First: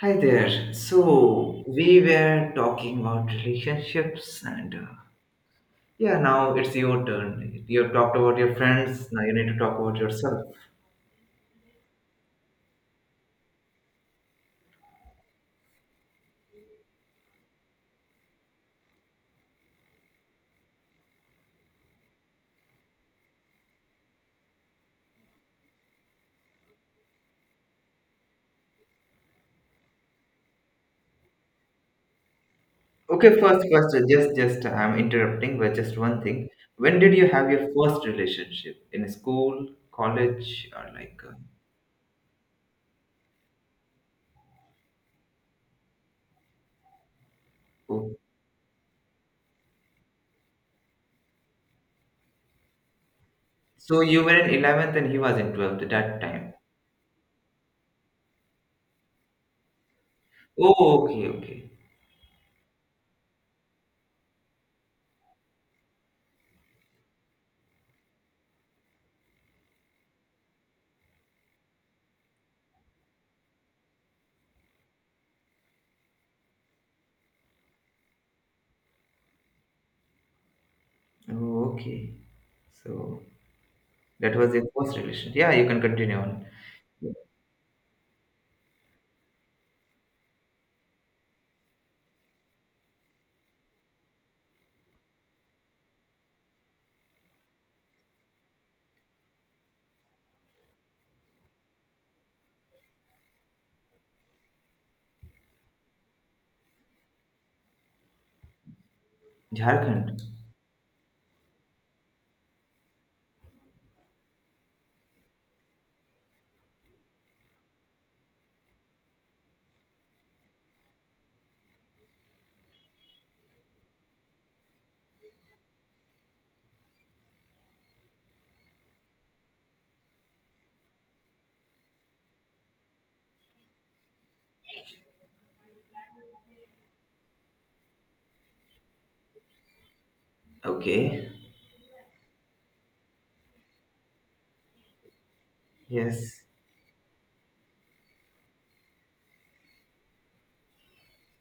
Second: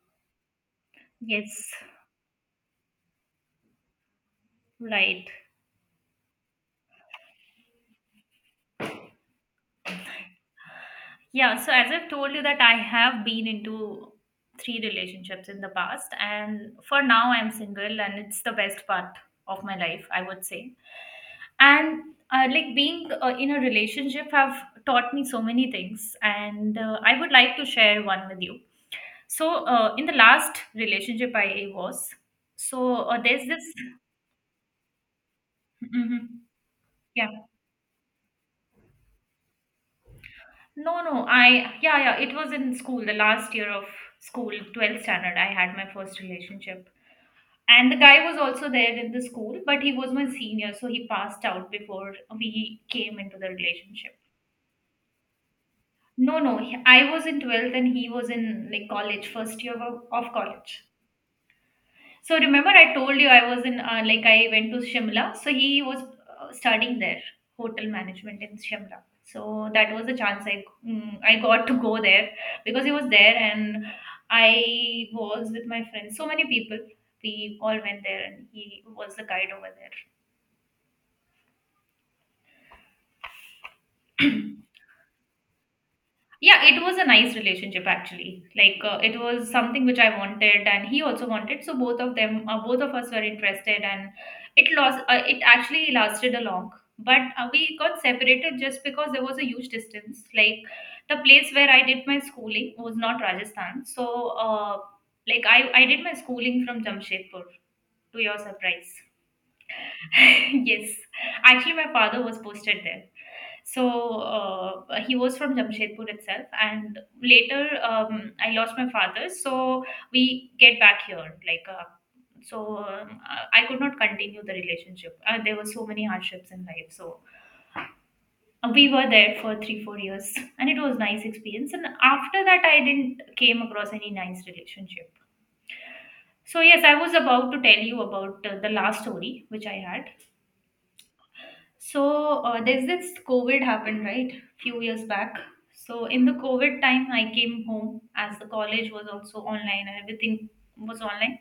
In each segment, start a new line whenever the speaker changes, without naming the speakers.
Hi there. So
Yes,
we were talking about relationships, and
right.
yeah, now it's your turn. You have talked about your friends. Now you need to talk about yourself.
Yeah, so as I've told you that I have been into three relationships in the past, and for now I'm single and it's the best part of my life, I would say. And like being in a relationship have taught me so many things, and I would like to share one with you. So in the last relationship I was,
Okay,
there's this
first question. Just I'm interrupting, but just one
Mhm.
thing. When did you
Yeah.
have your first relationship? In school, college, or
No,
like?
no,
Uh,
yeah, yeah, it was in school, the last year of school, 12th standard, I had my first relationship. And the
oh.
guy was also there in the school, but he was my senior, so he passed out before we came into the
So
relationship.
you were in 11th, and he was in 12th at that
No, no,
time.
I was in 12th and he was in like college, first year of
Oh,
college.
okay, okay,
So remember, I told you I was in like I went to Shimla. So he was studying there, hotel management in Shimla. So that was the chance I got to go there because he was there, and I was with my friends. So many people. We all went there and he was the guide over there.
oh, okay. So that was your first relationship. Yeah, you can continue on.
Yeah, it was a nice relationship actually. Like it was something which I wanted, and he also wanted. So both of us were interested, and it lost. It actually lasted a long, but we got separated just because there was a huge distance. Like the place where I did my schooling was not Rajasthan, so uh, like I did my schooling from Jamshedpur. To your surprise,
Jharkhand.
yes, actually my father was posted there, so uh, he was from Jamshedpur itself, and later um, I lost my father, so we get back here like so I could not continue the relationship. Uh, there were so many hardships in life, so we were there for 3 4 years and it was nice experience, and after that I didn't came across any nice relationship. So yes, I was about to tell you about the last story which I had.
Okay.
So there's this COVID happened, right? Few years back. So in the
Yes.
COVID time, I came home as the college was also online and everything was online.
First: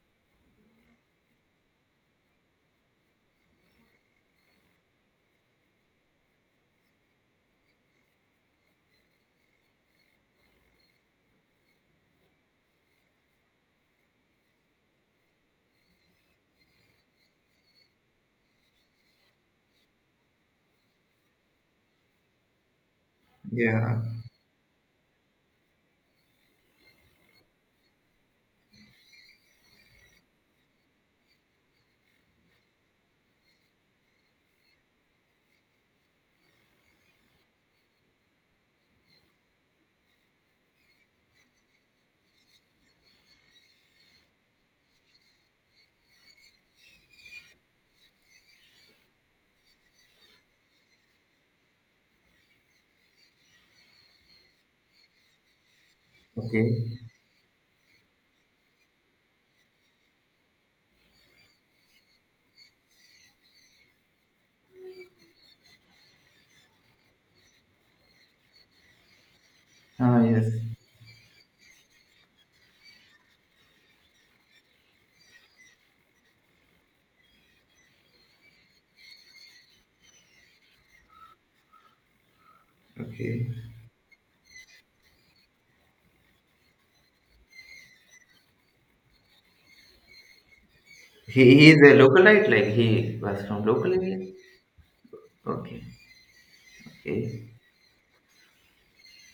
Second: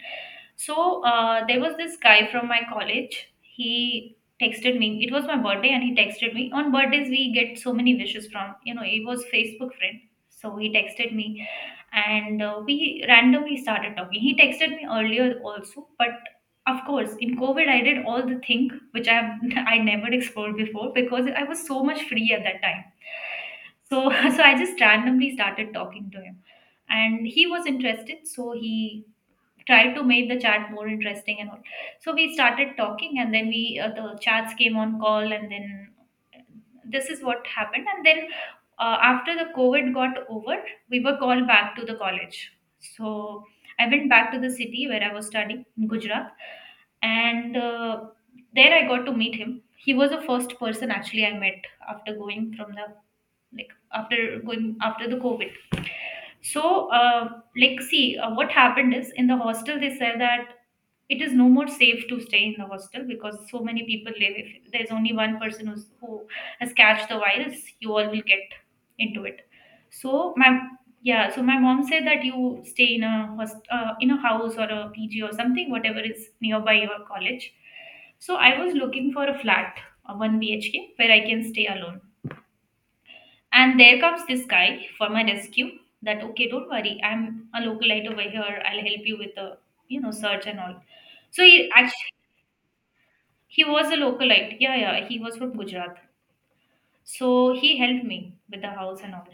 So there was this guy from my college. He texted me. It was my birthday, and he texted me. On birthdays, we get so many wishes from. He was Facebook friend, so he texted me, and we randomly started talking. He texted me earlier also, but of course, in COVID, I did all the thing which I have I never explored before because I was so much free at that time.
Yeah.
So so I just randomly started talking to him, and he was interested. So he try to make the chat more interesting and all. So we started talking, and then we the chats came on call, and then this is what happened. And then after the COVID got over, we were called back to the college. So I went back to the city where I was studying in Gujarat, and there I got to meet him. He was the first person actually I met after going from the like after going after the COVID.
Okay.
So, like, see, what happened is in the hostel they said that it is no more safe to stay in the hostel because so many people live. If there's only one person who has catched the virus, you all will get into it.
Ah,
So
yes.
my yeah, so my mom said that you stay in a in a house or a pg or something whatever is nearby your college. So I was looking for a flat, a 1 bhk where I can stay alone.
Okay.
And there comes this guy for my rescue that, okay, don't worry, I'm a localite over here, I'll help you with the you know search and all.
He,
So
he
he
is a
actually
localite, like he was from
he was
local
a
area.
localite. Yeah, yeah. He was from
Okay.
Gujarat.
Okay.
So he helped me with the house and all.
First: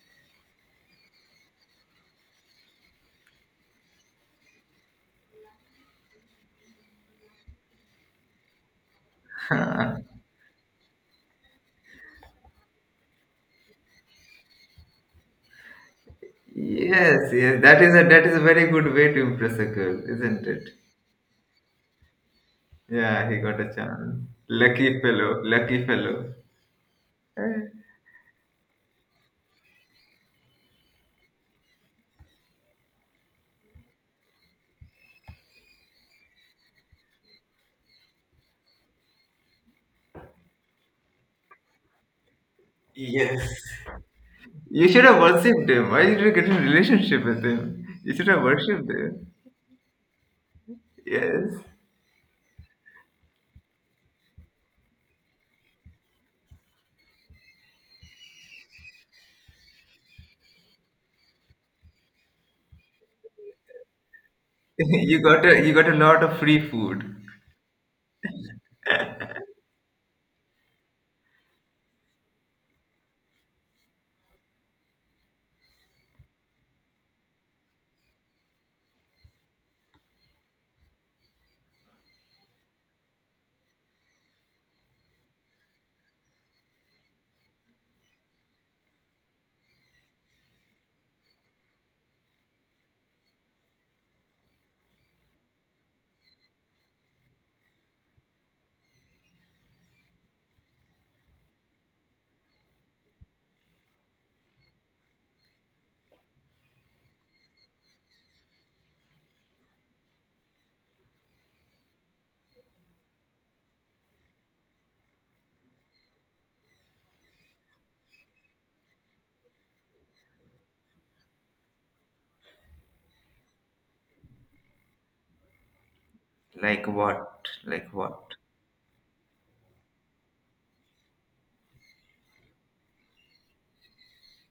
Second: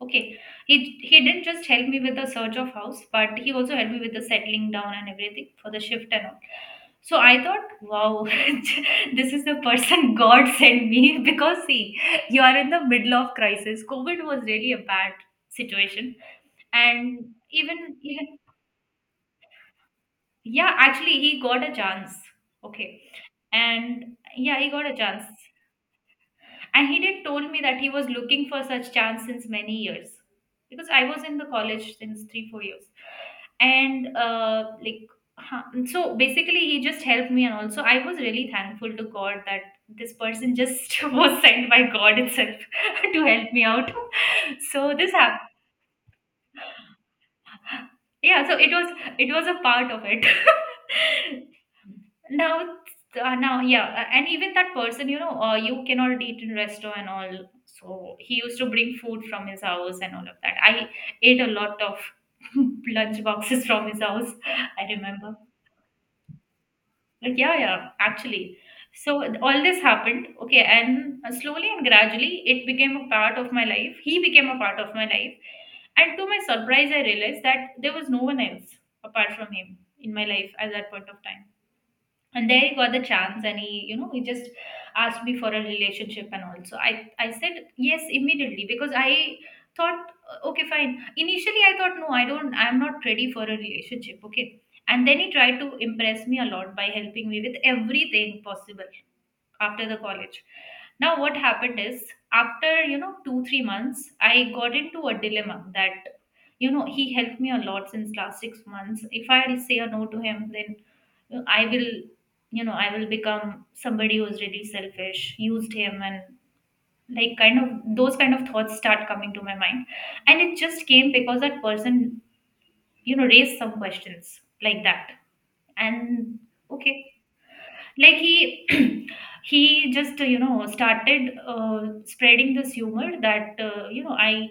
Okay. He he didn't just help me with the search of house, but he also helped me with the settling down and everything for the shift and all. So I thought, wow, this is the
yes.
person God sent me, because see, you are in the middle of crisis. COVID was really a bad situation,
Yes.
and
That is a that is
even
a very good way to impress a girl, isn't it?
yeah, actually he got a chance. Okay,
Yeah. He got a
and
chance.
yeah, he got a
Lucky
chance.
fellow. Lucky fellow.
And he did told me that he was looking for such chance since many years, because I was in the college since 3 4 years, and like huh, so basically he just helped me, and also I was really thankful to God that this person just was sent by God itself to
Yes.
help me out.
You
So
should
this
have
happened.
worshipped him. Why did you get in a relationship with him? You should have
Yeah, so
worshipped him.
it was a part of it.
Yes.
Now now yeah and even that person, you know, you cannot eat in restaurant and all, so he used to bring food from his house and all of that. I ate a lot of lunch boxes from his house, I
you
remember.
got a you got a lot of free food.
Like yeah, yeah, actually, so all this happened, okay. And slowly and gradually, it became a part of my life. He became a part of my life. And to my surprise, I realized that there was no one else apart from him in my life at that point of time. And there he got the chance, and he, you know, he just asked me for a relationship. And also I said yes immediately because I thought okay, fine. Initially I thought no, I don't, I'm not ready for a relationship. Okay, and then he tried to impress me a lot by helping me with everything possible after the college. Now, what happened is after you know 2 3 months, I got into a dilemma that, you know, he helped me a lot since last 6 months. If I'll say a no to him, then, you know, I will you know I will become somebody who's really selfish. Used him, and like kind of those kind of thoughts start coming to my mind, and it just came because that person, you know, raised some questions like that and.
Like
Okay,
what? Like
like
what?
he he just you know started spreading this humor that, you know, I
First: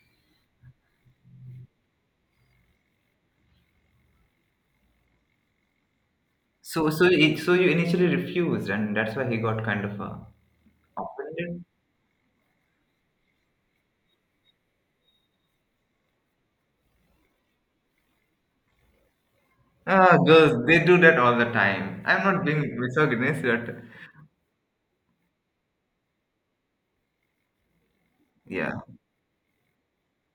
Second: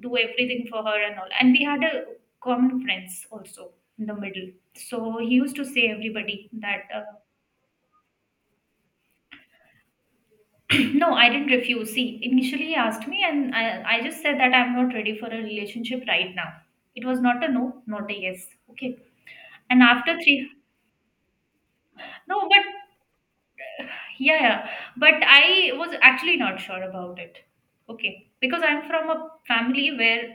do everything for her and all. And we had a common friends also in the middle, so he used to say everybody that
So, so, it, so you initially refused, and that's why he got kind of
no, I didn't
offended.
refuse. See, initially he asked me, and I just said that I'm not ready for a relationship right now. It was not a no, not a yes. Okay, and after
Ah,
three
girls, they do that all the time. I'm not
no
being
but.
misogynist, but
Yeah, yeah. But I was actually not sure about it. Okay. Because
yeah,
I'm from a family where,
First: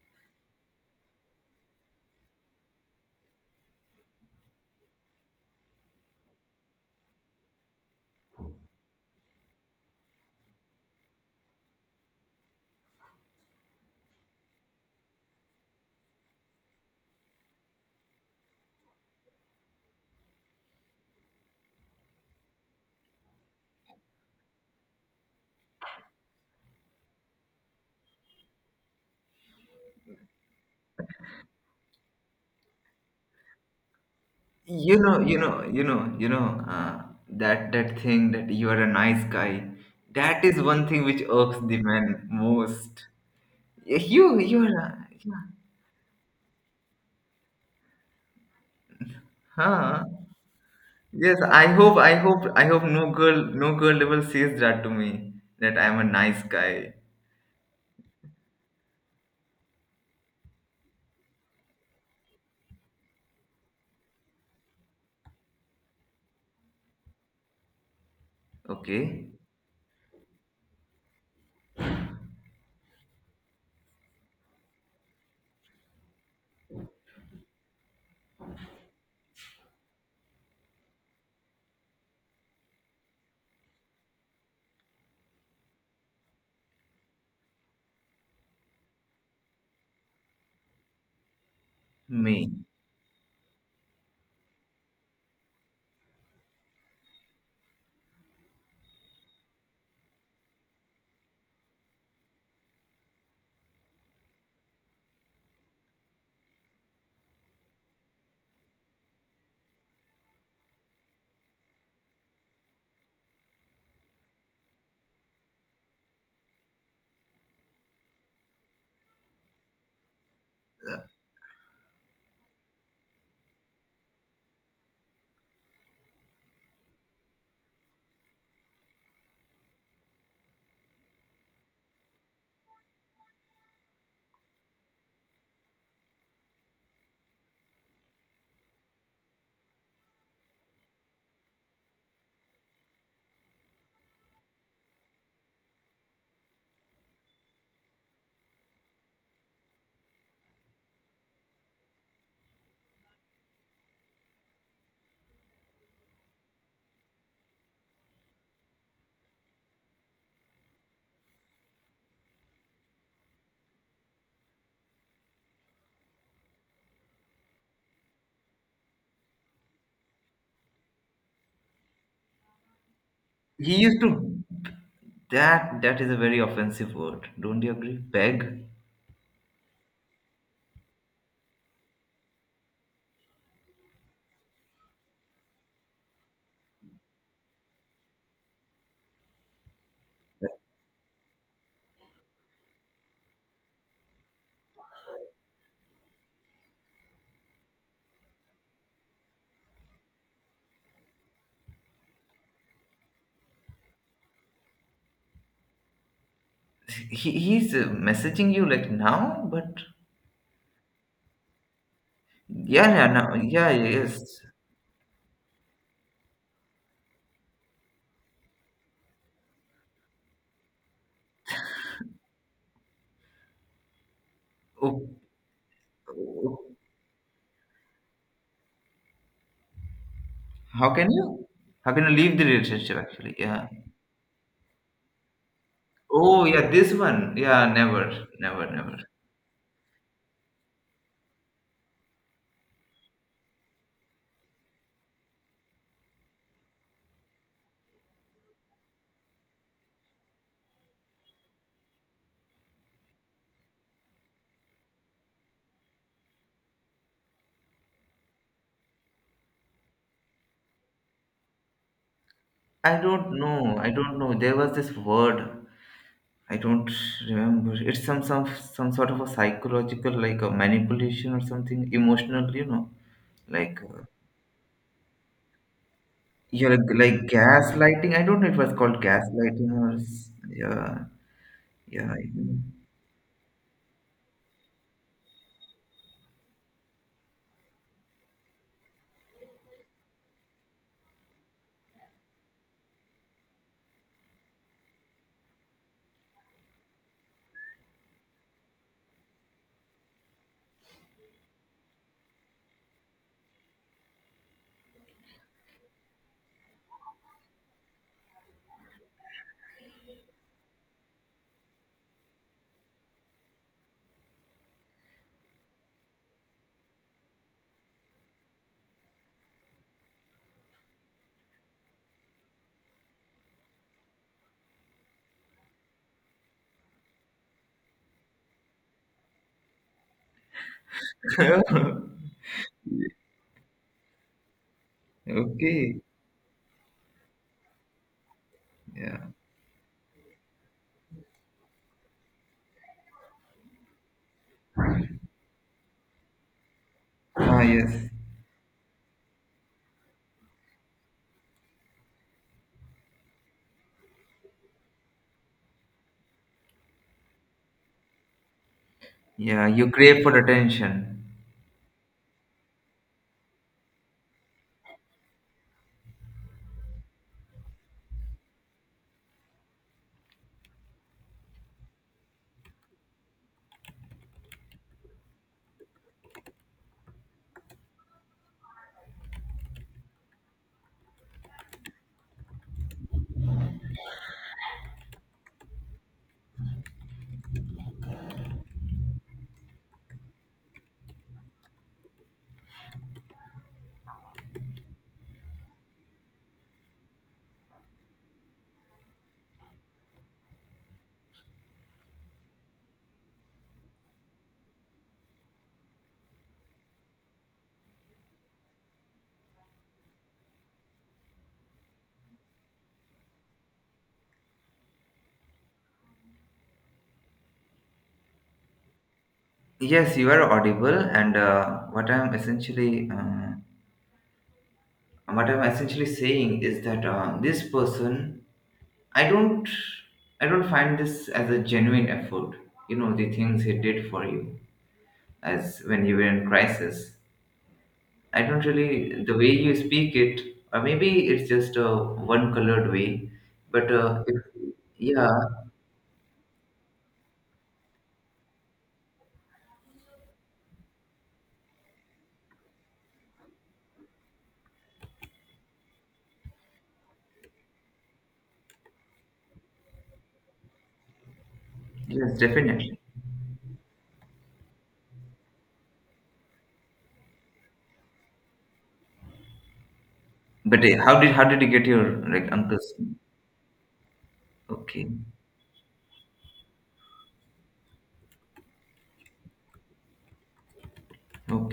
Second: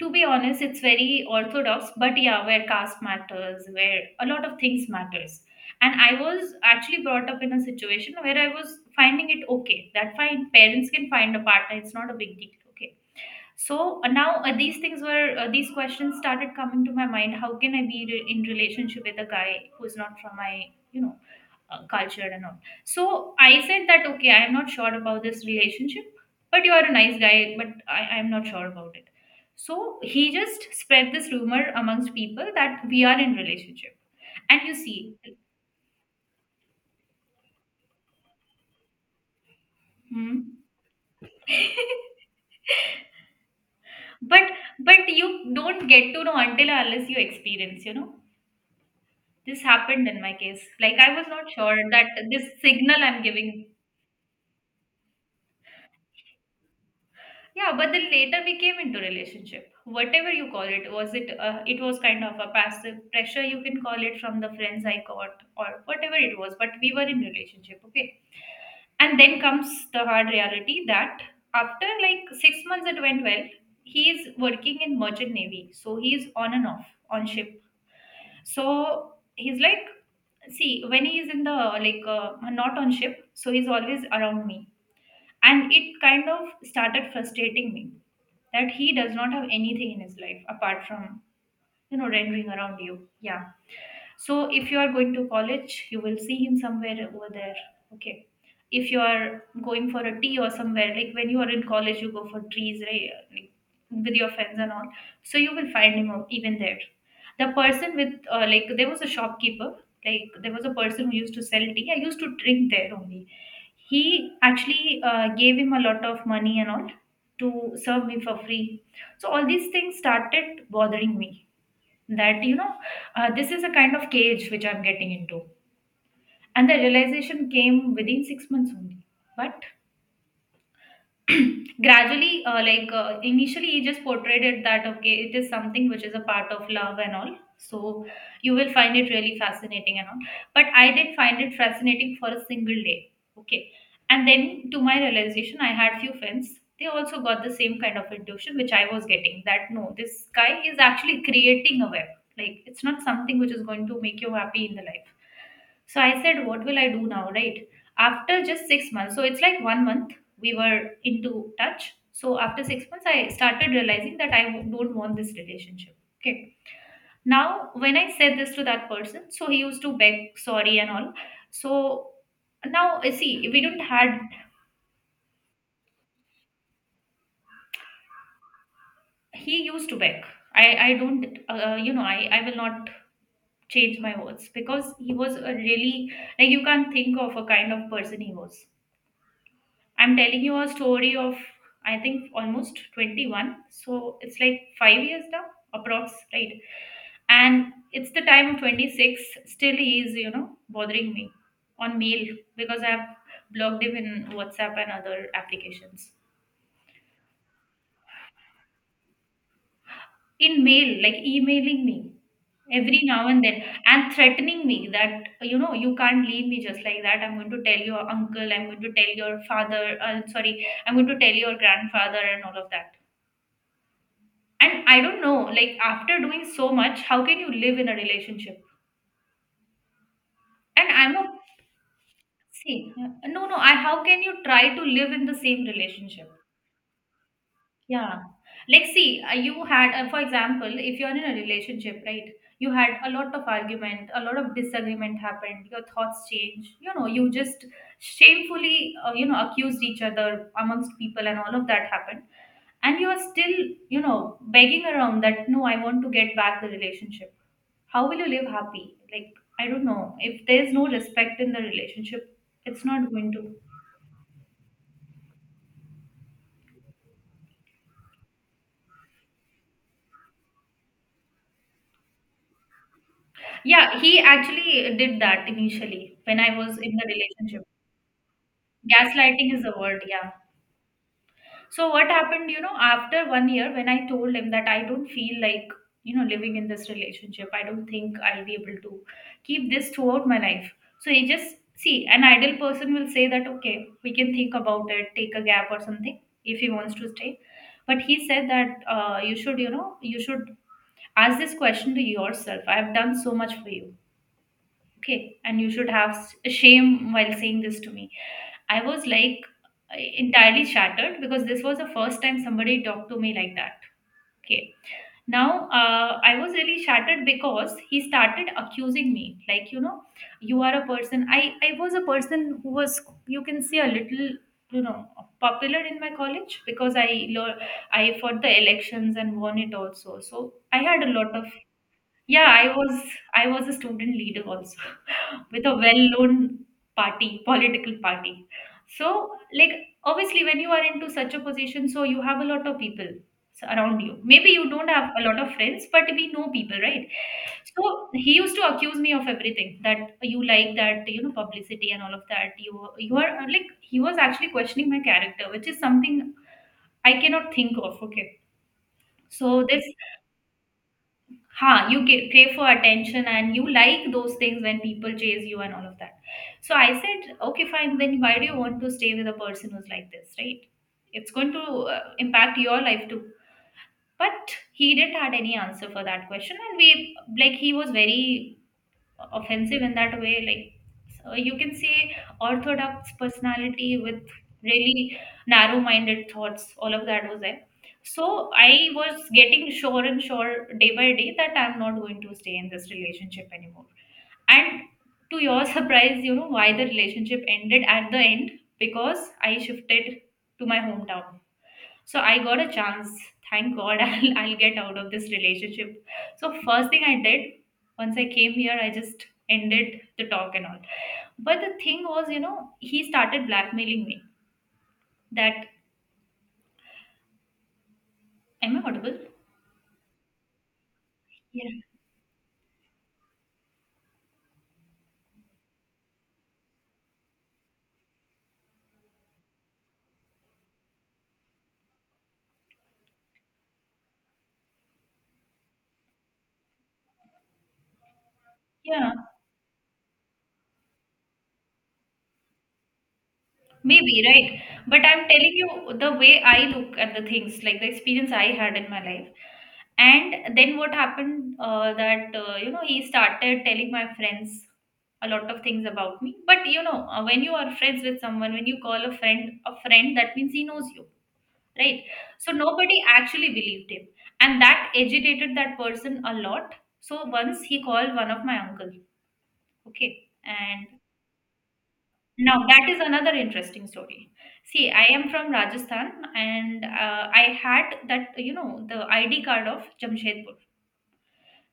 to be honest, it's very orthodox, but yeah, where caste matters, where a lot of things matters. And I was actually brought up in a situation where I was finding it okay. That fine, parents can find a partner, it's not a big deal. Okay, so now these things were these questions started coming to my mind, how can I be in relationship with a guy who's not from my you know culture and all. So I said that okay, I am not sure about this relationship, but you are a nice guy, but I am not sure about it. So he just spread this rumor amongst people that we are in relationship. And you
you
see
know, you know, you know, you know, that thing that you are a nice guy. That is
hmm?
one thing which irks the men most. Yeah, You,
But
you are,
you
yeah,
don't get to know until or unless you experience, you know. This
huh?
happened in my case. Like I was
Yes,
not
I
sure
hope,
that
I hope,
this
I hope
signal
no
I'm
girl,
giving.
no girl ever says that to me. That I'm a nice guy.
Yeah, but then later we came into relationship. Whatever you call it, was it? It was kind of a passive pressure you can call it, from the friends I got or whatever it was. But we were in relationship, okay. And
Okay,
then comes the hard reality that after like 6 months it went well. He is working in merchant navy, so he is on and off on ship, so he's like, see, when he is in the not on ship, so he's always around me. And it kind of started frustrating me that he does not have anything in his life apart from, you know, rendering
me.
around you yeah. So if you are going to college, you will see him somewhere over there. Okay. If you are going for a tea or somewhere, like when you are in college, you go for trees, right? Like with your friends and all. So you will find him out even there. The person with, like, there was a shopkeeper, like, there was a person who used to sell tea. I used to drink there only. He actually gave him a lot of money and all to serve me for free. So all these things started bothering me that this is a kind of cage which I'm getting into, and the realization came within 6 months only, but gradually, initially he just portrayed it that okay, it is something which is a part of love and all, so you will find it really fascinating and all. But I did find it fascinating for a single day. Okay. And then, to my realization, I had few friends. They also got the same kind of intuition which I was getting, that no, this guy is actually creating a web. Like, it's not something which is going to make you happy in the life. So I said, what will I do now, right? After just 6 months. So it's like one month we were into touch. So after 6 months, I started realizing that I don't want this relationship. Okay. Now, when I said this to that person, so he used to beg sorry and all. So now, see, we
He
don't
used
had,
to. That is a very offensive word. Don't you agree? Beg.
he used to beg. I don't, I will not change my words, because he was a really, like, you can't think of a kind of person he was. I'm telling you a story of I think almost 21. So it's like 5 years now, approx, right? And it's the time of 26. Still, he is, you know, bothering me on mail, because I've blocked him in WhatsApp and other applications.
He's messaging you like now, but
In mail, like emailing me
yeah,
every
yeah,
now
now,
and then
yeah, yeah,
and
yes.
threatening me that, you know, you can't leave me just like that. I'm going to tell your uncle, I'm going to tell your father, sorry, I'm going to tell your grandfather and all of that. And I
Oh,
don't know, like, after doing
oh,
so much, how can you live in a relationship? And
how can
I'm a,
you? How can you leave the
see,
relationship? Actually,
no no
yeah.
I how can you try to live in the same relationship?
Oh, yeah, this one. Yeah,
Yeah.
never, never,
Like,
never.
see, you had, for example, if you're in a relationship, right? You had a lot of argument, a lot of disagreement happened. Your thoughts changed. You know, you just shamefully, you know, accused each other amongst people, and all of that happened. And you are still, you know, begging around that no, I want to get back the relationship. How will you live happy? Like, I don't know. If there's no respect in the relationship, it's
I
not going
don't
to.
know. I don't know. There was this word. I don't remember. It's some sort of a psychological, like a manipulation or something emotional. You know, like.
Yeah, he actually did that initially when I
You're
was
like,
in the
like
relationship.
gaslighting. I don't know. It was called
Gaslighting is
gaslighting
the
or
word, yeah.
yeah,
So what
yeah. I
happened, you know, after one year, when I told him that I don't feel like, you know, living in this relationship. I don't think I'll be able to keep this throughout my life. So he just, see, an ideal person will say that okay, we can think about it, take a gap or something if he wants to stay. But he said that, you should, you know, you should ask this question to yourself. I have done so much for you, okay, and you should have shame while saying this to me. I was like entirely shattered, because this was the first time somebody talked to me like that. Okay. Now, I was really shattered because he started accusing me, like, you know, you are a person. I was a person who was, you can say, a little, you know, popular in my college, because lo- I fought the elections and won it also. So I had a lot of,
think.
yeah, I was, I was a student leader also, with a
okay.
well-known party, political party.
Yeah.
So, like, obviously when you are into such a position, so you have a lot of people around you. Maybe you don't have a lot of friends, but we know people, right?
Ah,
So
yes.
he used to accuse me of everything, that you like that, you know, publicity and all of that. You are like, he was actually questioning my character, which is something I cannot think of. Okay. So
Yeah.
this,
You crave for attention.
huh, you crave for attention, and you like those things when people chase you and all of that. So I said, okay, fine, then why do you want to stay with a person who's like this, right? It's going to, impact your life too. But he didn't had any answer for that question. And we, like, he was very offensive in that way, like, so you can say orthodox personality with really narrow minded thoughts, all of that was there. So I was getting sure and sure, day by day, that I'm not going to stay in this relationship anymore. And, to your surprise, you know why the relationship ended at the end? Because I shifted to my hometown. So I got a chance, thank god, I'll get out of this relationship. So first thing I did, once I came here, I just ended the talk and all. But the thing was, you know, he started blackmailing me that, am I audible?
Yes, you are audible, and
Yeah,
what I'm essentially uh, what I'm essentially saying is that this person, I don't, I don't find this as a genuine effort. You know the things he did for you, as when you were in crisis. I don't
yeah.
really the way you speak it, or maybe it's just a one-colored way, but
Maybe,
if,
right? But I'm
yeah,
telling you the way I look at the things, like the experience I had in my life. And then what happened, that, you know, he started telling my friends a lot of things about me. But, you know, when you are friends with someone, when you call a friend, that means he knows you, right?
yes,
So
definitely.
nobody actually believed him. And that agitated that person a lot. So once he called one of my uncle, okay,
But
and.
how did you get your, like,
Now, that
uncle's?
is another interesting story. See, I
Okay,
am from Rajasthan, and I had that, you know, the ID card of Jamshedpur.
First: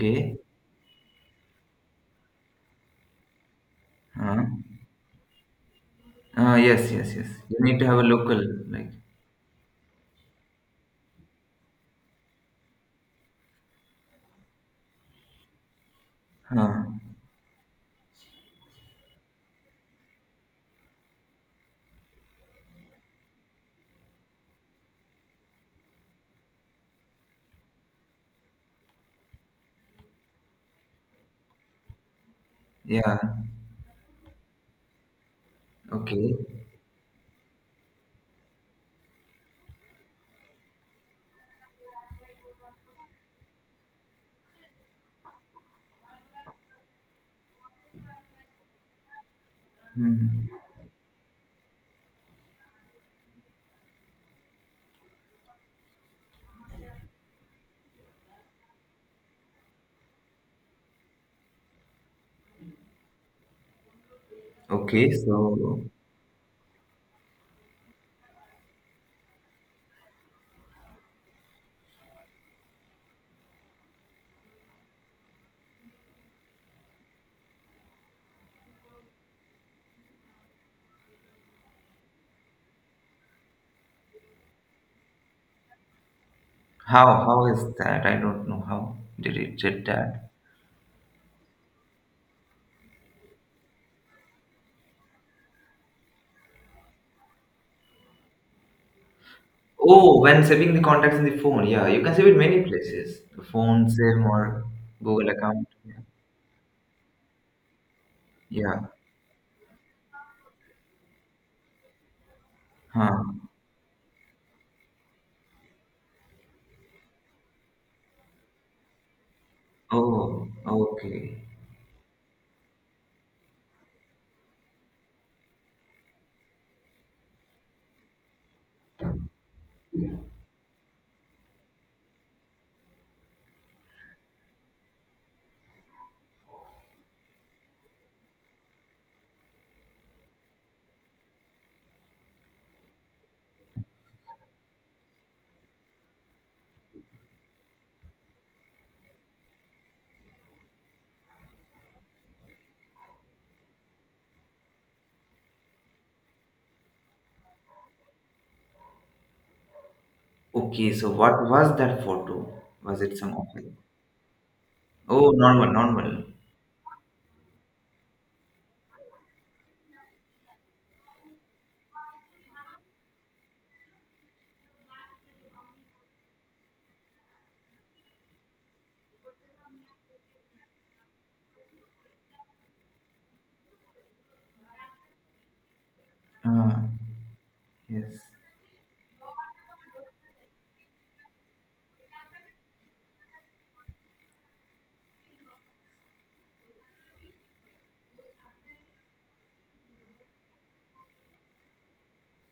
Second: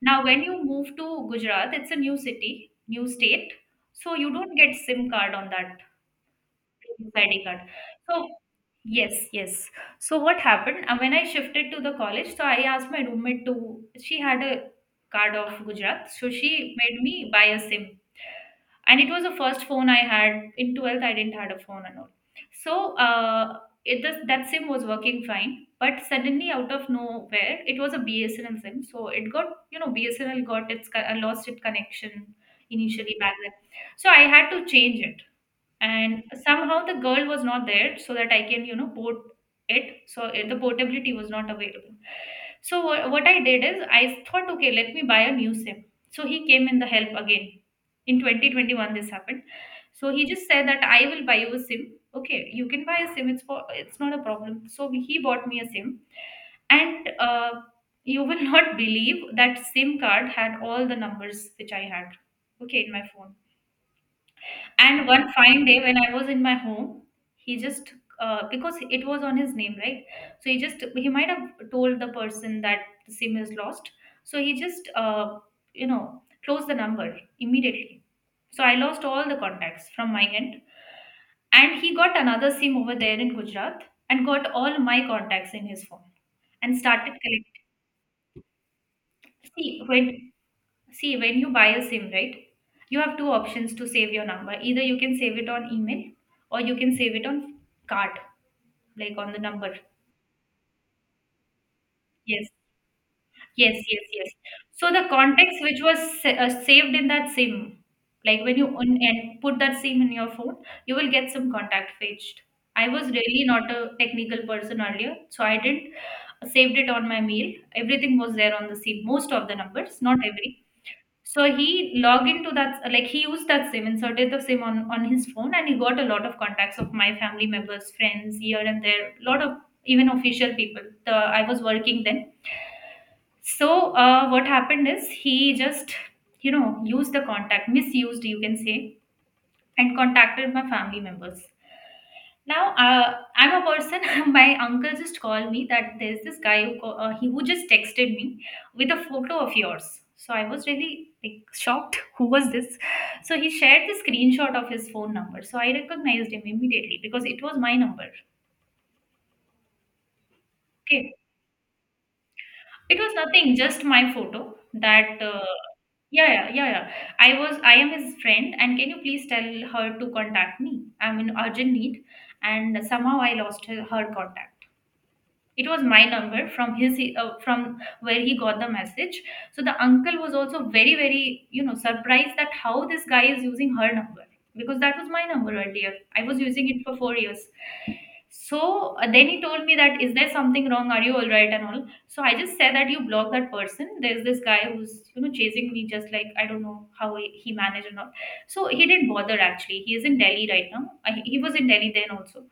Now, when you move to Gujarat, it's a new city, new state. So you
huh?
don't get SIM card on that
Yes,
previous
yes, yes.
ID
You
card.
need to have a
So,
local like,
yes, yes. So what happened? When I shifted to the college, so I asked my roommate to, she had a card of Gujarat. So she
huh?
made me buy a SIM, and it was the first phone I had in 12th. I didn't had a phone and all. So it just, that sim was working fine, but suddenly out of nowhere, it was a BSNL sim, so it got, you know, BSNL got its lost its connection initially
Yeah,
back then. So I had to change it, and
okay,
somehow the girl was not there, so that I can, you know, port it. So it, the portability was not available. So what I did is, I thought, okay, let me buy a new sim. So he came in the help again. In 2021 this happened. So he just
hmm.
said that I will buy you a sim. Okay, you can buy a sim, it's for, it's not a problem. So he bought me a sim. And you will not believe, that sim card had all the numbers which I had, okay, in my phone. And
Okay.
one fine day
So
when I was in my home, he just, because it was on his name, right? So he just, he might have told the person that the SIM is lost. So he just, you know, closed the number immediately. So I lost all the contacts from my end, and he got another SIM over there in Gujarat, and got all my contacts in his phone and started
how
collecting.
is that? I don't know how did it
See,
did that.
when, see, when you buy a SIM, right, you have two options to save your number. Either you can save it on email, or you can save it on card, like on the number.
Oh, when saving the contacts in the phone, yeah, you can save it
Yes,
many places. The
yes,
phone,
yes,
save
yes.
or
So the
Google
context
account.
which was saved in that SIM, like when you
Yeah.
and put that SIM in your phone, you will get some contact fetched. I was
Huh.
really not a technical person earlier, so I didn't saved it on my mail. Everything was there on the SIM, most of the numbers, not
Oh,
every.
okay.
So he logged into that, like he used that SIM, inserted the SIM on his phone, and he got a lot of contacts of my family members, friends here and there, lot of even official people. The, I was working then. So what happened is, he just, you know, used the contact, misused, you can say, and contacted my family members. Now, I'm a person. My uncle just called me that there's this guy who call, he who just texted me with a photo of yours. So I was really like shocked. Who was this? So he shared the screenshot of his phone number. So I recognized him immediately because it was my number.
Okay, so
Okay,
what was that photo?
it
Was
was
it some
nothing,
office?
just my photo that
Oh, normal, normal.
yeah, yeah, yeah, yeah. I am his friend, and can you please tell her to contact me? I'm in urgent need, and somehow I lost her contact. It was my number from from where he got the message. So the uncle was also very, very, you know, surprised that how this guy is using her number because that was my number earlier. I was using
Uh,
it for 4 years.
yes.
So then he told me that is there something wrong? Are you all right and all? So I just said that you block that person. There's this guy who's, you know, chasing me just like I don't know how he managed and all. So he didn't bother actually. He is in Delhi right now. He was in Delhi then also,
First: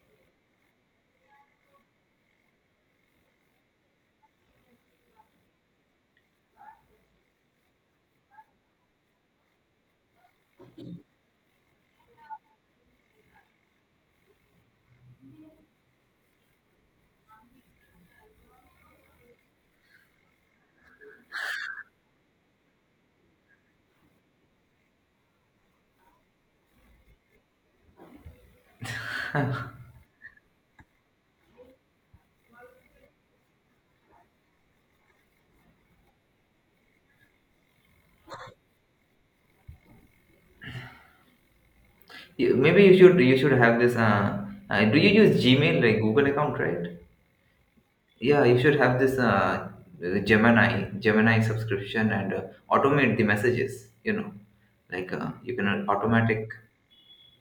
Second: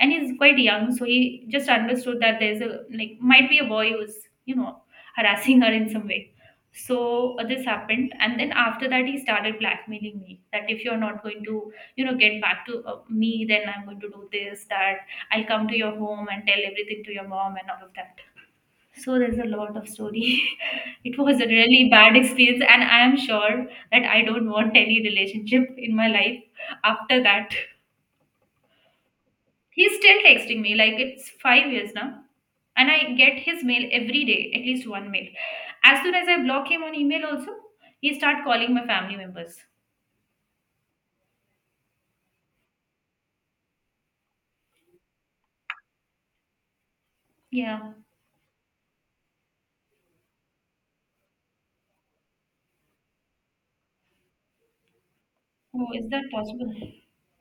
and he's quite young. So he just understood that there's a like might be a boy who's, you know, harassing her in some way. So this happened, and then after that he started blackmailing me that if you're not going to, you know, get back to me, then I'm going to do this that I'll come to your home and tell everything to your mom and all of that. So there's a lot of story. It was a really bad experience, and I am sure that I don't want any relationship in my life after that. He's still texting me like it's 5 years now, and I get his mail every day, at least one mail. As soon as I block him on email, also he start calling my family members.
Maybe you should have this. Do you use Gmail, like Google account, right?
Yeah.
Yeah, you should have this Gemini subscription and automate the messages. Like, you can
Oh, is that
automatic.
possible?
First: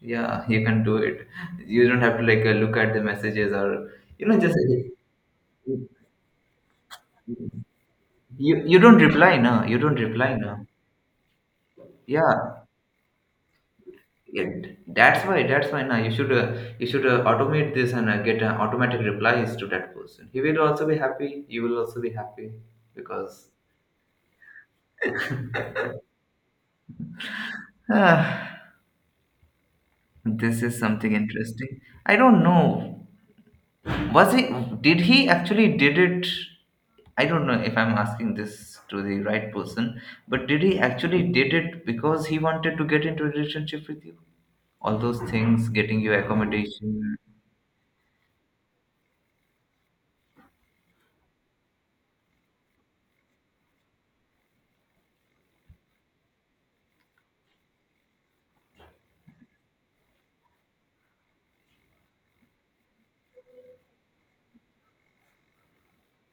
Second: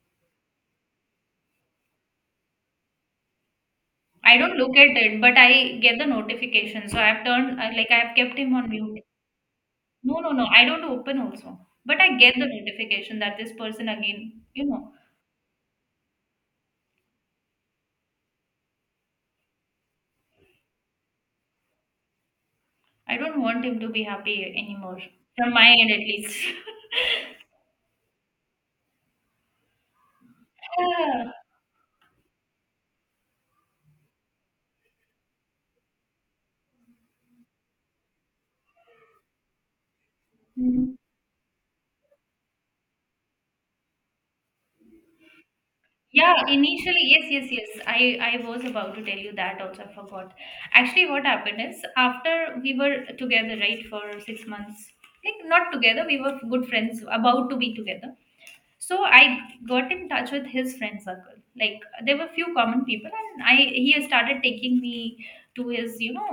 Yeah, you can do it. You don't have to, like, look at the messages, or
I
just
don't look at it, but I get the notification. So I've I've kept him
you
on
you don't
mute.
reply now. You don't
No, no,
reply
no.
now.
I don't open also. But I get the
Yeah,
notification that this person again, you
it,
know,
that's why now you should automate this and get automatic replies to that person. He will also be happy. You will also be happy
I don't
because.
want him to be happy anymore. From my end at least.
Ah, this is something
Ah,
interesting. I don't know. Was he? Did he actually did it? I don't know if I'm asking this to the right person, but did he
mm.
actually did it because he wanted to get into a relationship with you? All those things, getting you
Yeah, initially,
accommodation.
yes, yes, yes. I was about to tell you that also. I forgot. Actually, what happened is after we were together, right, for 6 months. Like not together, we were good friends, about to be together. So I got in touch with his friend circle. Like there were few common people and I he has started taking me to his, you know,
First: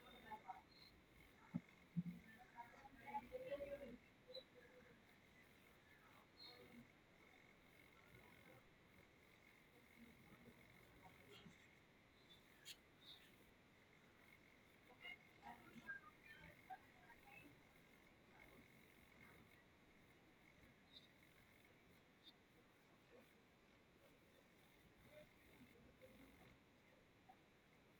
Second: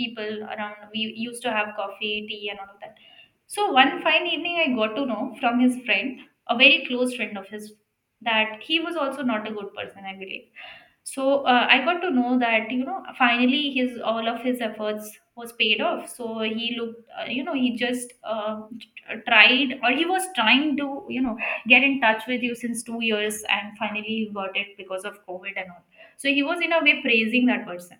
people around. We used to have coffee, tea and all of that. So one fine evening I got to know from his friend, a very close friend of his, that he was also not a good person, I believe. So I got to know that, you know, finally his, all of his efforts was paid off. So he looked, you know, he just tried or he was trying to, you know, get in touch with you since 2 years and finally he got it because of covid and all. So he was in a way praising that person.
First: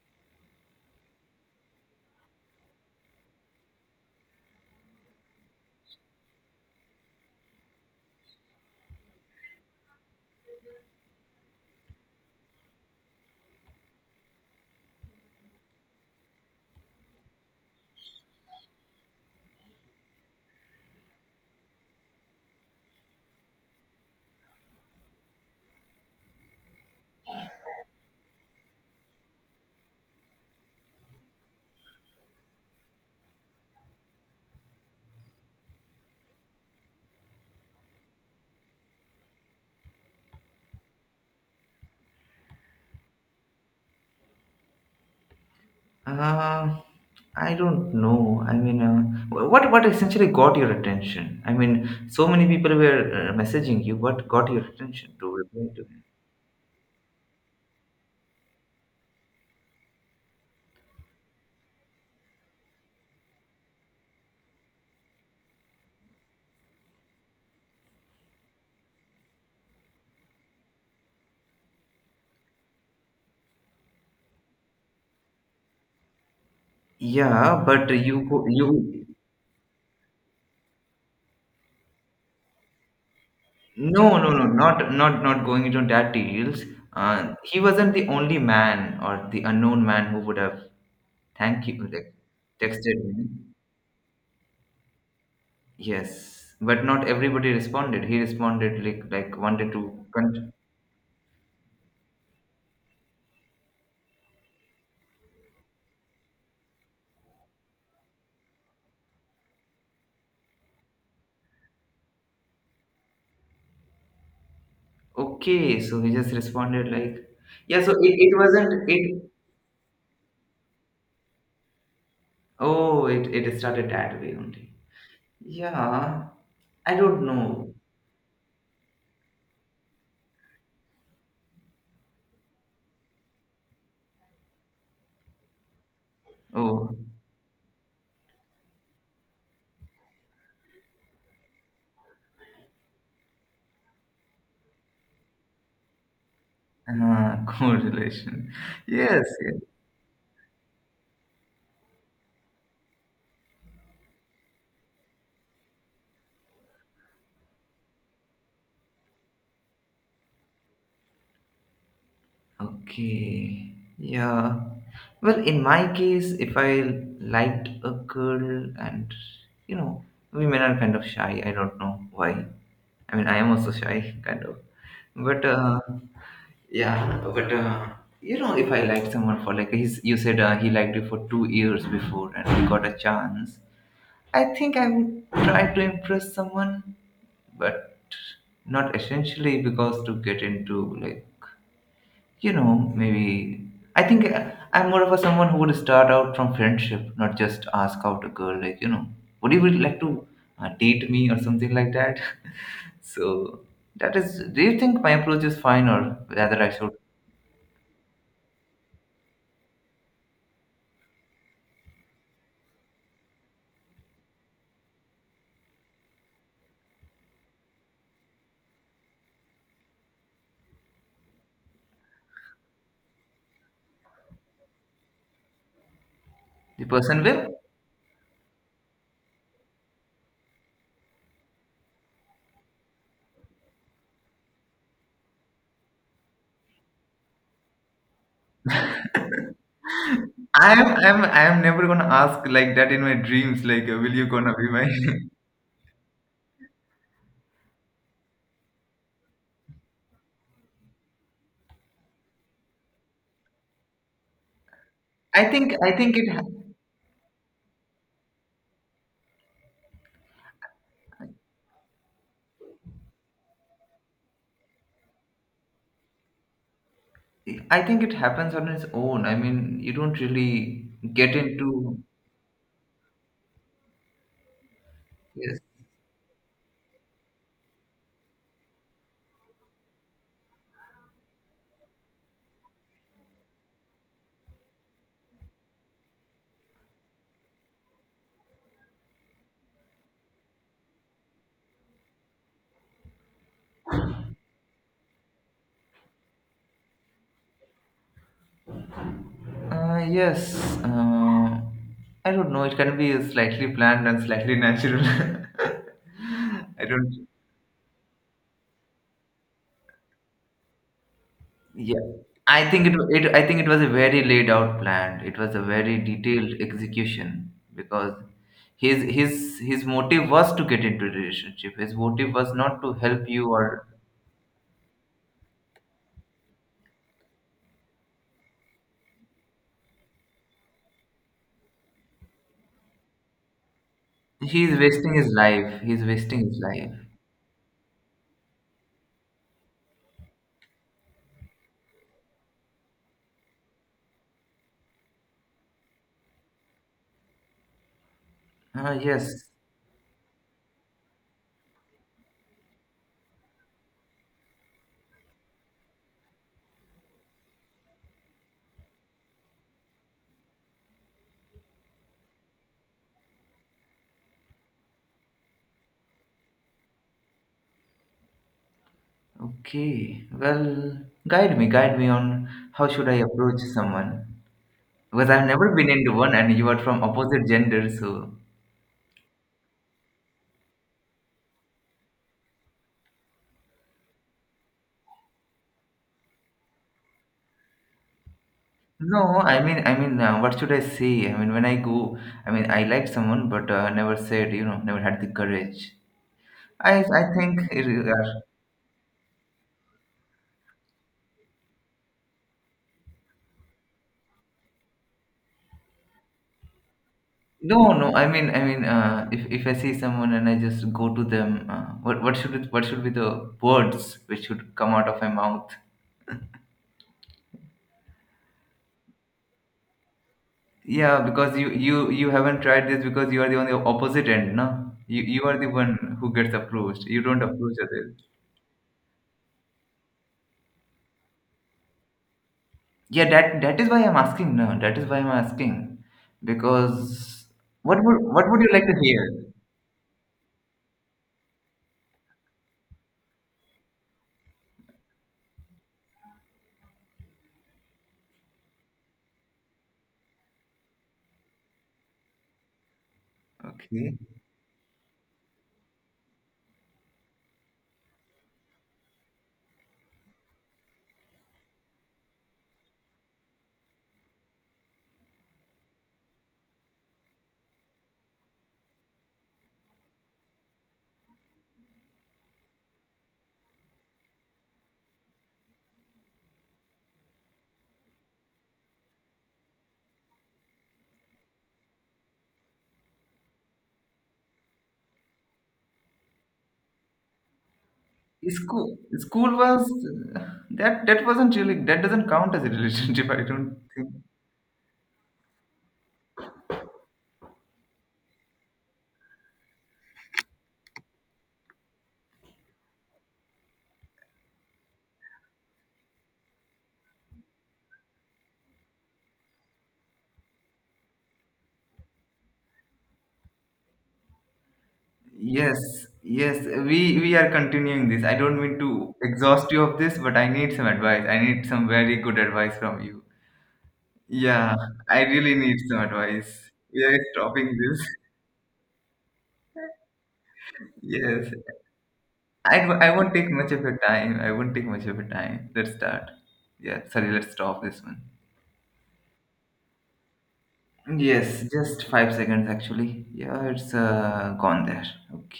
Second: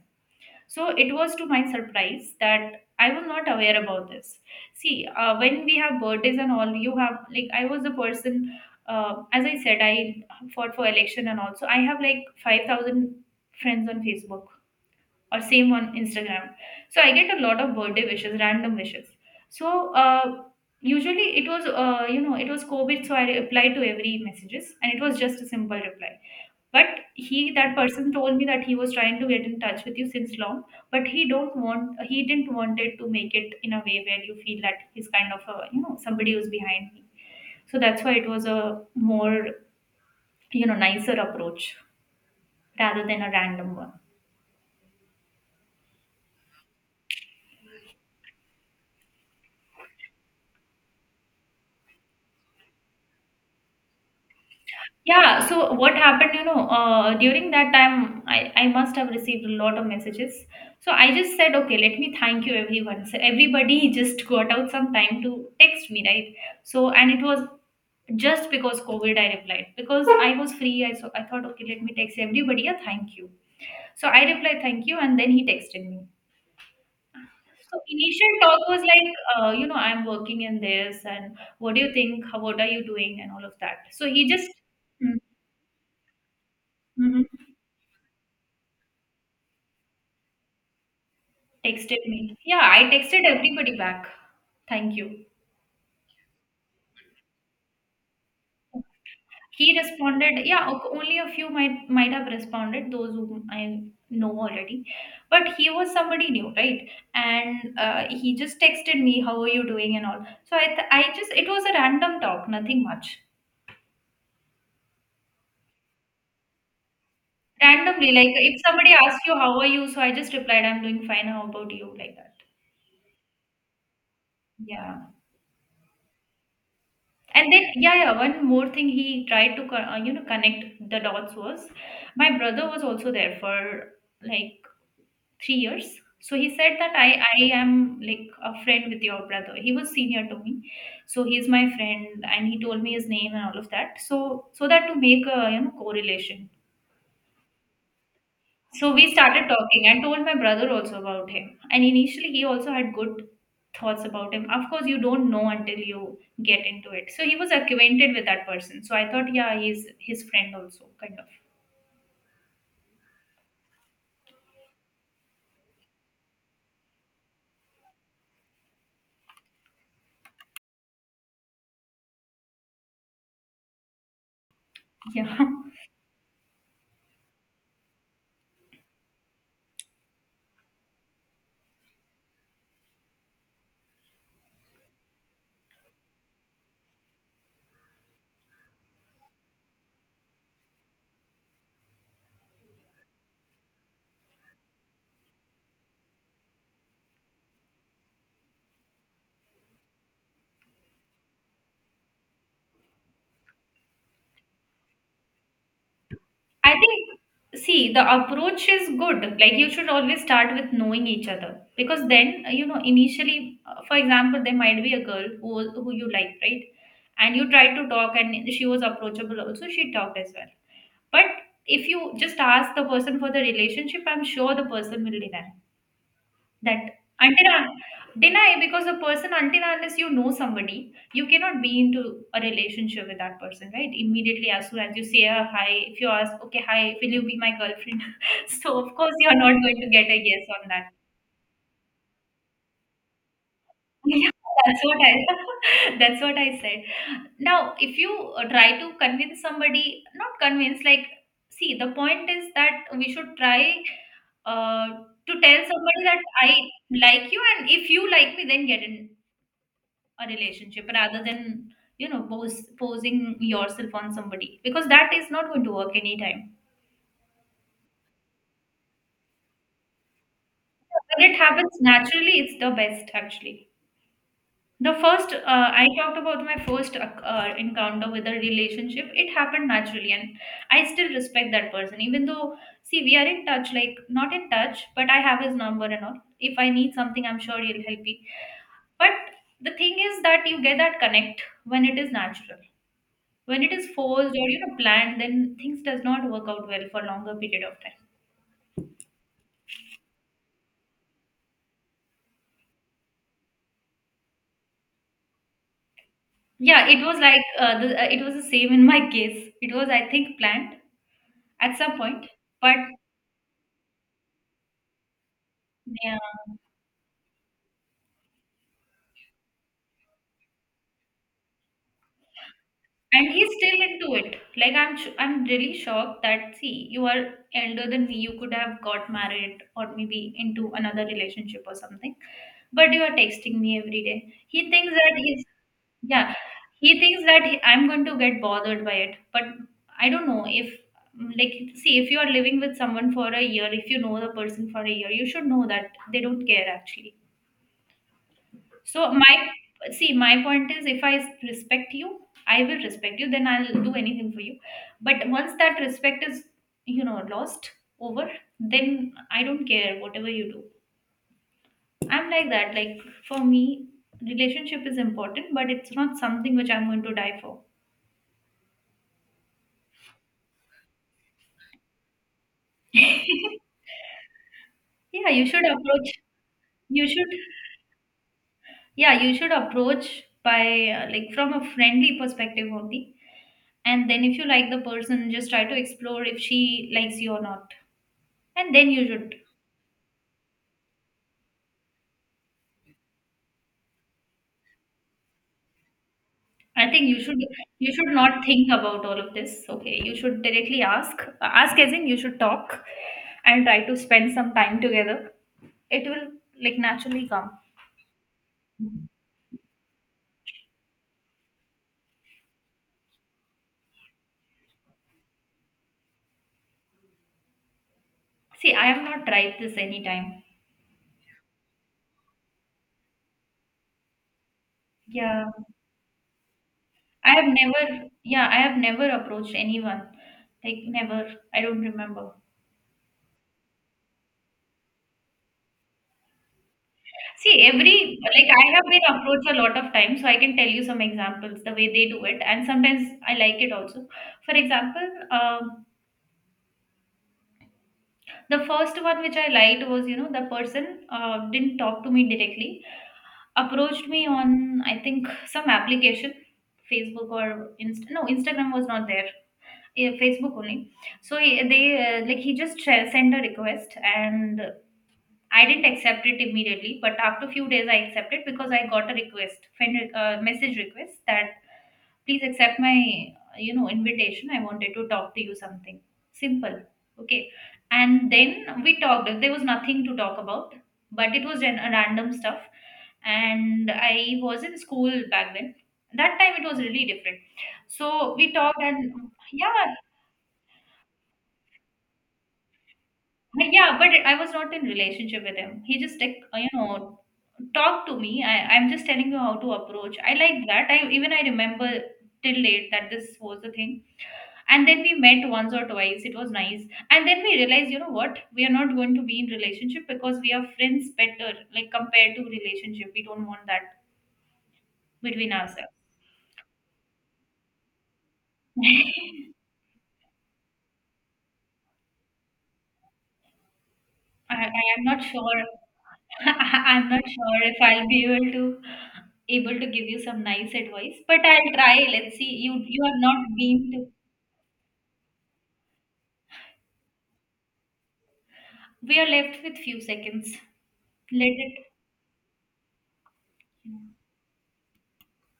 So it was to my surprise that I was not aware about this. See, when we have birthdays and all, you have like I was the person. As I said, I fought for election and also I have like 5,000 friends on Facebook or same on Instagram. So I get a lot of birthday wishes, random wishes. So usually it was, you know, it was COVID, so I replied to every messages, and it was just a simple reply. But that person told me that he was trying to get in touch with you since long, but he didn't want it to make it in a way where you feel that he's kind of a, you know, somebody who's behind me. So that's why it was a more, you know, nicer approach rather than a random one.
Uh, I don't know. I mean, what essentially got your attention? I mean, so many people were messaging you. What got your attention to
Yeah,
reply
so
to?
what
Him?
happened, you know, during that time, I must have received a lot of messages. So I just said, okay, let me thank you, everyone. So everybody just got out some time to text me, right? So, and it was just because COVID, I replied. Because I was free, so I thought, okay, let me text everybody a thank you. So I replied, thank you, and then he texted me.
Yeah,
So
but you
initial
go-
talk was
you
like, you know, I'm working in this, and what do you think? How, what are you doing? And all of that. So
no,
he
no, no,
just,
not not not going into that details.
mhm.
He wasn't the only man or the unknown man who would have thank you
Texted
like
me. Yeah, I
texted
texted
me.
everybody back. Thank you.
Yes, but not everybody responded. He responded like wanted
He
to
responded,
con-.
yeah, only a few might have responded, those whom I know already. But he was somebody new, right? And he just texted me, how are you doing and all. So I just, it was a random talk, nothing much.
Okay, so he just responded like yeah. So
Randomly,
it,
like
it
if
wasn't
somebody
it.
asks you, how are you? So I just replied, I'm doing fine. How about you? Like that.
Oh, it started that way only.
Yeah.
Yeah, I don't
And then,
know.
yeah, yeah, one more thing he tried to, you know, connect the dots was my brother was also there for like 3 years. So he said that
Oh,
I am like a friend with your brother. He was senior to me. So he's my friend and he told me his name and all of that. So that to make a, you know, correlation.
correlation.
So we
Yes,
started
yes.
talking and told my brother also about him. And initially, he also had good thoughts about him. Of course, you don't know until you get into it. So he was acquainted with that person. So I thought, yeah, he's his friend also, kind of.
Okay. Yeah. Well, in my case, if I liked a girl and, you know, women are kind of shy. I don't know why. I mean, I am also shy, kind of. But,
Yeah.
yeah, but, if I liked someone for, like, you said he liked you for 2 years before and we got a chance, I think I would try to impress someone, but not essentially because to get into, like, maybe I think, I'm more of a someone who would start out from friendship, not just ask out a girl. Like, would you really like to date me or something like that? so that is. Do you think my approach is fine, or rather, I
I
should
think, see, the approach is good. Like, you should always start with knowing each other. Because then, you know, initially, for example, there might be a girl who you like, right? And you tried to talk, and she was approachable also. She talked as well. But if you just ask the person for the relationship, I'm sure the person will deny
the
that.
person will?
Deny because the person, until unless you know somebody, you cannot be into a relationship with that person, right? Immediately as soon as you say a hi, if you ask, okay, hi, will you be my girlfriend? So of course you're not going to get a yes on
I'm
that.
I'm I'm never gonna ask like that in my dreams. Like, will you
Yeah,
gonna be
that's
my?
what I, that's what I said. Now, if you try to convince somebody, not convince, like see, the point is that we should try uh, to
I
tell
think I
somebody
think
that
it ha-
I like you, and if you like me, then get in a relationship rather than, you know, posing yourself on somebody because that is not going to work anytime.
I think it happens on its own. I mean, you don't really
When
get
it happens
into
naturally, it's the best actually. The first, uh,
yes.
I talked about my first encounter with a relationship. It happened naturally, and I still respect that person. Even though, see, we are in touch, like not in touch, but I have his number and all. If I need something, I'm sure he'll help me. But the thing is that you get that connect when it is natural. When it is forced or you know planned, then things does not work out well for longer period of time.
Yes, I don't know. It can be slightly planned and slightly natural. I
Yeah, it was
don't.
like it was the same in my case. It was, I think, planned at some
Yeah,
point,
I
but
think it. I think it was a very laid out plan. It was a very
yeah.
detailed execution because his motive was to get into a relationship. His motive was not to help
And he's
you
still
or
into it. Like I'm really shocked that see, you are elder than me. You could have got married or maybe into another relationship or something, but you are texting me every day.
he
He
is
thinks
wasting
that
his
he's,
life. He is
yeah.
wasting his life.
He thinks that I'm going to get bothered by it. But I don't know if, like, see if you are living with someone for a year, if you know the person for a year, you should know that they don't care actually.
Ah,
So my,
yes.
see, my point is if I respect you, I will respect you, then I'll do anything for you. But once that respect is, you know, lost over, then I don't care whatever you do. I'm like that. Like for me, relationship is important, but it's not something which I'm going to die for.
Okay. Well, guide me. Guide me on how should I approach someone.
Yeah,
Because
you
I've
should
never been
approach.
into one, and you are from
You should,
opposite gender, so
yeah, you should approach by like from a friendly perspective only. And then if you like the person, just try to explore if she likes you or not. And then you should,
no. I mean, what should I say? I mean, when I go, I mean, I like someone, but never said, never had the courage.
I
I,
think
I think it
you
is.
should not
Uh,
think about all of this. Okay, you should directly ask, ask as in you should talk and try to spend some time together. It will, like, naturally come.
no, no. I mean, if I see someone and I just go to them, what should be the words which should come out of my mouth?
See, I have not tried this anytime.
Yeah, because you haven't tried this because you are the on the opposite end, no? You
Yeah,
are the one who gets approached. You
I
don't
have
approach
never,
others.
yeah, I have never approached anyone, like, never. I don't remember.
Yeah, that is why I'm asking. No, that is why I'm asking because
See, every,
what would what
like,
would
I
you like
have
to
been
hear?
approached a lot of times, so I can tell you some examples the way they do it, and sometimes I like it also. For example, um the first one which I liked was, you know, the person didn't talk to me directly, approached
Okay.
me on, I think, some application, Facebook or no, Instagram was not there, yeah, Facebook only. So he just sent a request and I didn't accept it immediately, but after few days I accepted because I got a message request that please accept my, you know, invitation. I wanted to talk to you something simple. Okay, and then we talked. There was nothing to talk about, but it was an, a random stuff. And I was in school back then. That time it was really different. So we talked
School
and
school
yeah,
was that that wasn't really that doesn't count as a relationship. I don't
yeah,
think.
but I was not in relationship with him. He just, like, you know, talked to me. I'm just telling you how to approach. I like that. I remember till late that this was the thing. And then we met once or twice. It was nice. And then we realized, you know what, we are not going to be in relationship because we are friends better, like compared to relationship. We don't want that between
Yes,
ourselves.
yes. We are continuing this. I don't mean to exhaust you of this, but I need some advice. I need some very good advice from you. Yeah,
I am
I
not
really
sure.
need some advice. We
I'm
are
not sure
stopping
if
this.
I'll be able to give you some nice advice, but
Yes.
I'll try. Let's see. You
I
have
won't
not
take much of
been
your
to,
time. I won't take much of your time. Let's start. Yeah, sorry, let's stop this one.
we are left with few seconds. Let
Yes,
it.
just 5 seconds actually. Yeah, it's gone there. Okay.